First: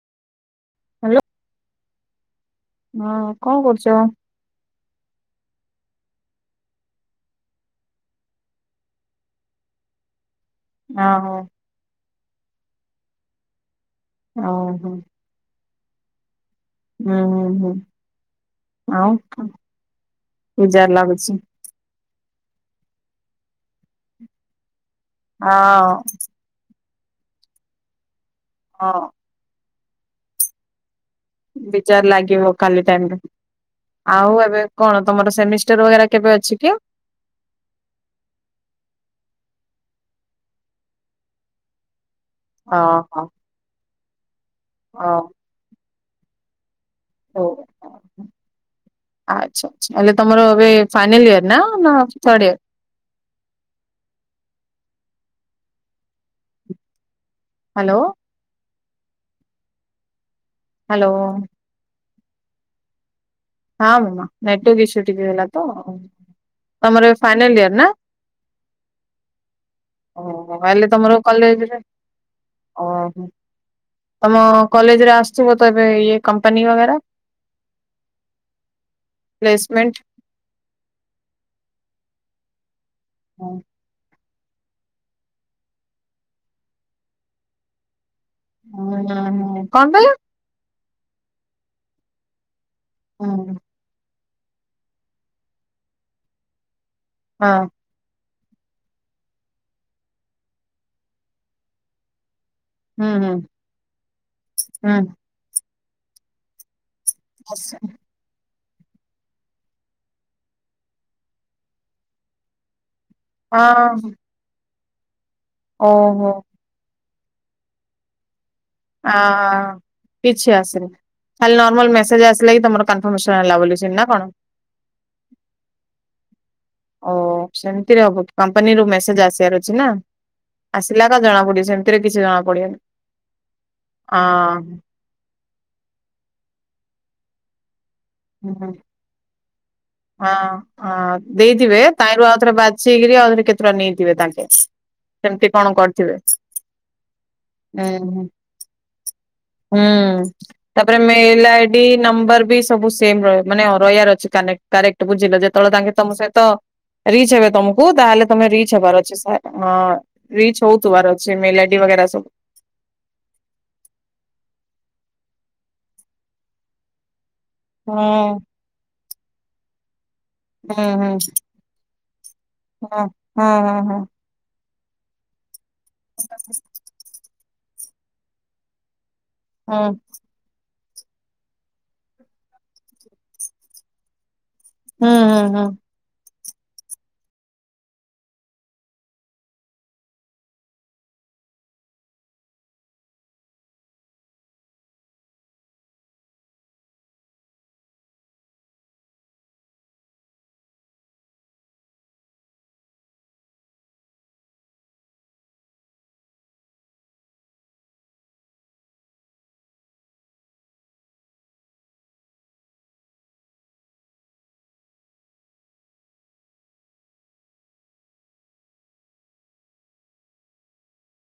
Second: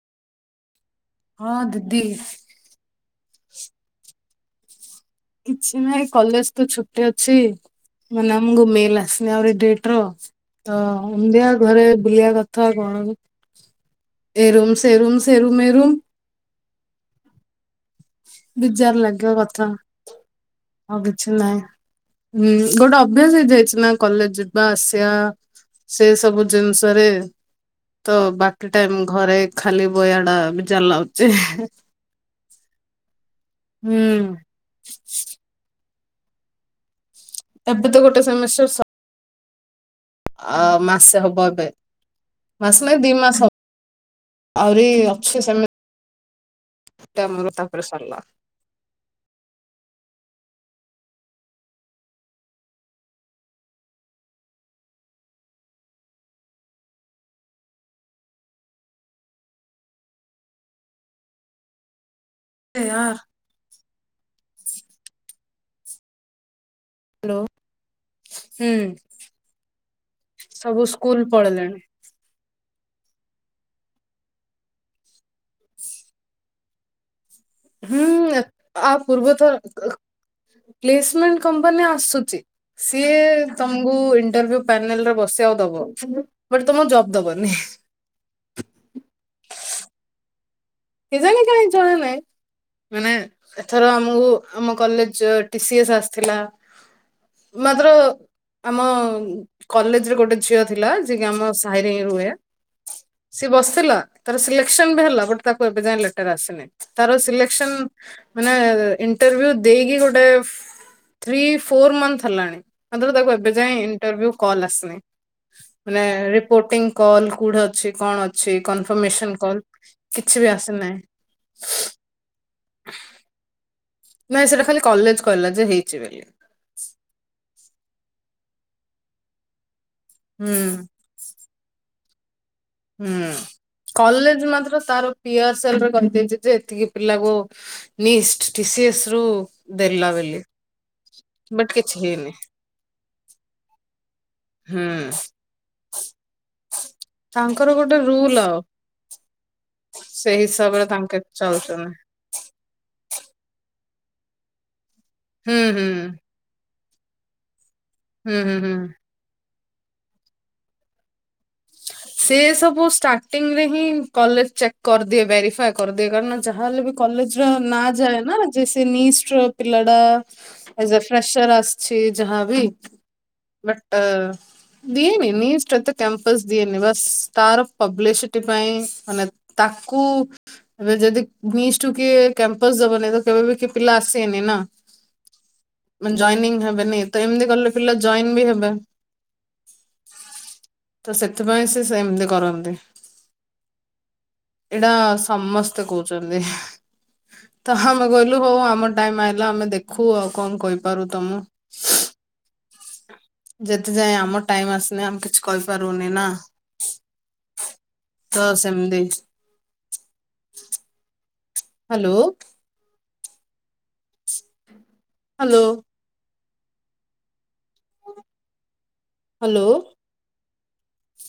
Hello. ହଁ ଦିଦି। ହଁ କଣ କରୁଚ? କିଛି ନାଏଇ କଲେଜେ ତ ଛୁଟି ଅଛି। ମାଲାମ ଘୁମେଇଲା ସ୍ନେହରେ ଡେଟେ ର। ତ ଓହୋ ଏମିତିଆ ଘରେ ବୁଲିବା କଥା କଣ ଏ ରୁମ୍ ଓହୋ ସେ ରୁମ୍। ତେରୁ ମେରୁମ୍। ହୁଁ ହୁଁ। ବିଜାର ଆଉ ଲାଗିବା କଥା ବିଜାର ଆଉ ଲାଗୁଛି। କିଛି ନାହିଁ। ହୁଁ ଗୋଟେ ଅଭ୍ୟାସ ହେଇ ଯାଇଛି ନା କଲେଜେ ଯିବା ଆସିବା ହଁ ସେ ସବୁ ଜିନିଷରେ ତ ବାକି ହଁ ଟାଇମ୍ ଘରେ ଖାଲି ବୟାଟା ବି ଜାର ଲାଗୁଚି। ଯେହେ। ଲାଗିବ କାଲିଟାମ୍ ରେ ହୁଁ ଆଉ ଏବେ କଣ ତମର ସେମିଷ୍ଟାର ଓୟାର କେବେ ଅଛି? କି ଉଁ। ଏବେତ ଗୋଟେ ସେମିଷ୍ଟାର ସ ଅ ମାସେ ହବ ଏବେ ମାସ ନାଇଁ ଦି ଓହୋ ମାସ। ଆହୁରି ହଉ ଅଛି ସେମି ହଉ। ତାମର ତା ପରେ ସରିଲା। ଆଚ୍ଛା ଆଛା ହେଲେ ତମର ଏବେ ଫାଇନାଲ୍ ଇୟର ନା ଥାର୍ଡ ଇୟର? ହାଲୋ। ହାଲୋ। ଏ ଆର ହଁ ମାମା ନେଟୱକ ଇସ୍ୟୁ ଟିକେ ହେଲା ତ ତମର ଏବେ ଫାଇନାଲଇୟର ନା? ହୁଁ। ଓହୋ ମୁଁ ସବୁ ଭାବିଲି ତମର ସ୍କୁଲ କଲେଜରେ ପଳେଇଲେଣି ଓହୋ। ତମ କଲେଜ୍ ରେ ଆସିଛି ମୋର୍ ତ ଏବେ ଇଏ କମ୍ପାନୀ ବଗରା। ହୁଁ ଆ ପୂର୍ବଥର କ ପ୍ଲେସମେଣ୍ଟ ପ୍ଲେସ୍ ମେଣ୍ଟ୍ କମ୍ପାନୀ ଆସୁଛି। ସିଏ ତମ୍ କୁ ତମକୁ ଇଣ୍ଟ୍ରଭିୟୁ ପ୍ୟାନେଲ୍ ରେ ବସେଇବାକୁ ଦେବ ବଟ୍ ତମ ଜବ୍ ଦବନି। [unintelligible] କନ ପାଇ କା? କେଜାଣି କାଇ ଜଣା ନାଇ ମାନେ ହଁ ଏଥରେ ଆମକୁ ଆମ କଲେଜ୍ ଟିସିଏସ୍ ଆସିଥିଲା ମାତ୍ର ଆମ କଲେଜ୍ ରେ ଗୋଟେ ଝିଅ ଥିଲା ଯିଏ କିି ଆମ ସାହିରେ ହିଁ ରୁହେ। ହୁଁ ହୁଁ ସିଏ ବସିଥିଲା ତାର ସ୍ରିଲେକ୍ସନ୍ ହୁଁ ବି ହେଲା ବଟ୍ ତାକୁ ଏବେ ଯାଏ ଲେଟର୍ ଆସିନି। ତାର ସିଲେକ୍ସନ୍ ମାନେ ଇଣ୍ଟରଭି୍ୟୁ ଦେଇକି ଗୋଟେ ଥ୍ରୀ ଫୋର୍ ମଂଥ ହେଲାଣି ମାତ୍ରା ତାକୁଏବେ। ଏବେ ଯାଏ ହଁ ଇଣ୍ଟଭ୍ୟୁ କଲ୍ ଆସିନି ମାନେ ଓହୋ ରିପୋଟିଙ୍ଗ୍ କଲ୍ କୋଉଠି ଅଛି କଣ? ଅଛି ଆ କନଫର୍ମେସନ୍ କଲ୍। ବି କିଛି ଆସିନି ଆସିନାହିଁ ଖାଲି ନର୍ମାଲ୍ ମେସେଜ୍ ଆସିଲା କିି ତମର କାନଫର୍ମେସନ ହେଲା ବୋଲି ନା କଣ? ନାଇଁ ସେଟା ଖାଲି କଲେଜ୍ କହିଲା ଯେ ହେଇଛି ବୋଲି। ଓ ସେମିତିରେ ହବ କି କମ୍ପାନୀରୁୁ ମେସେଜ୍ ଆସିବାର ଅଛି ନା ହୁଁ ଆସିଲା ଜଣାପଡିବ ସେମିତି କିଛି ଜଣା ପଡିବନି। ହୁଁ କଲେଜ୍ ମାତ୍ର ହଁ ତାର ପିଅର୍ର୍ ସେଲ୍ଫ୍ ରେ କହିଦେଇଛି ଯେ ଏତିକି ପିଲାକୁ। ନିଷ୍ଟ୍ ହଁ ଟିିସିୟେସ୍ ରୁ ଦେଲାବୋଲି ବଟ୍ କିଛି ହେଇନି। ଶିଲି ରୁ ଆହୁରି କେତୁଟା ନେଇଥିବେ ତାଙ୍କେ। ହୁଁ ସେମିତି କଣ କରିଥିବେ ତାଙ୍କର ଗୋଟେ ଉହୁଁ। ରୁଲ ଆଉ ହୁଁ ସେଇ ହିସାବରେ ତାପରେ ତାଙ୍କେ ମେଲ୍ ଆଇଡି ଚାଲୁଛନ୍ତି। ନମ୍ବର୍ ସବୁ ସେମ୍ ରହି ମାନେ ରହିବାର ଅଛି କାନାଇଟ୍ କରକଟ୍ ବୁଝିଲ ହୁଁ ଯେତେବେଳେ ହୁଁ। ତାଙ୍କେ ତମ ସହିତ ରିଚ୍ ହେବେ ତମକୁ ତାହେଲେ ହୁଁ ତମେ ହୁଁ ହୁଁ ରିଚ୍ ହେବାର ଅଛି ସାର୍। ହଁ ରିଚ୍ ହଉ ଥିବାର ଅଛି ମେଲ୍ଆଇଡିବେଗେରା ସବୁ। ସେ ସବୁ ଷ୍ଟାର୍ଟିଂ ରେ ହିଁ କଲେଜ୍ ଚେକ୍ କରିଦିଏ ଭେରିଫାଏ କରିଦିଏ କାରଣ ଯାହା ହେଲେ ବି କଲେଜ୍ ର ନାଁ ଯାଏ ନା ହଁ। ଜେସେ ନିସ୍ଟ୍ ର ପିଲା ଟା। ହୁଁ ଆଜି ହୁଁ ଜଫ୍ରାସର୍ ଆସିଛି ଯାହ୍ନାବି ହଁ ହଁ ହଁ ହଁ ବଟ୍ ଦିଏନି ନିଷ୍ଟି ରେ କମ୍ପସ ଦିଏନି ବସ୍ ପବଲି ସିଟି ପାଇ ହଁ ତାକୁ ଏବେ ଯଦି ମିଷ୍ଟୁ କିଏ କ୍ୟାମ୍ପସ୍ ଦବନି ତ କେବେ ବି ପିଲା ଆସିବେନି ନା। ହୁଁ ହୁଁ ହୁଁ। ମାନେ ଜଏନିଙ୍ଗ ହେବେନି ଏତେ ଏମିତି କଲେ ପିଲା ଜଏନ୍ ବି ହେବେ। ତ ସେଥିପାଇଁ ସେ ସେମିତି କରନ୍ତି। ଏଇଟା ସମସ୍ତେ କହୁଛନ୍ତି। ତ ଆମେ କହିଲୁ ହଉ ଆମ ଟାଇମ ଆଇଲା ଆମେ ଦେଖୁ ଆଉ କଣ କହିପାରୁ ତମେ। [unintelligible] ଯେତେ ଯାଏ ଆମ ଟାଇମ୍ ଆସିନି ଆମେ କିଛି କହିପାରିବୁନି ନା। ତ ସେମିଦି। ହାଲୋ। ହାଲୋ। ହାଲୋ।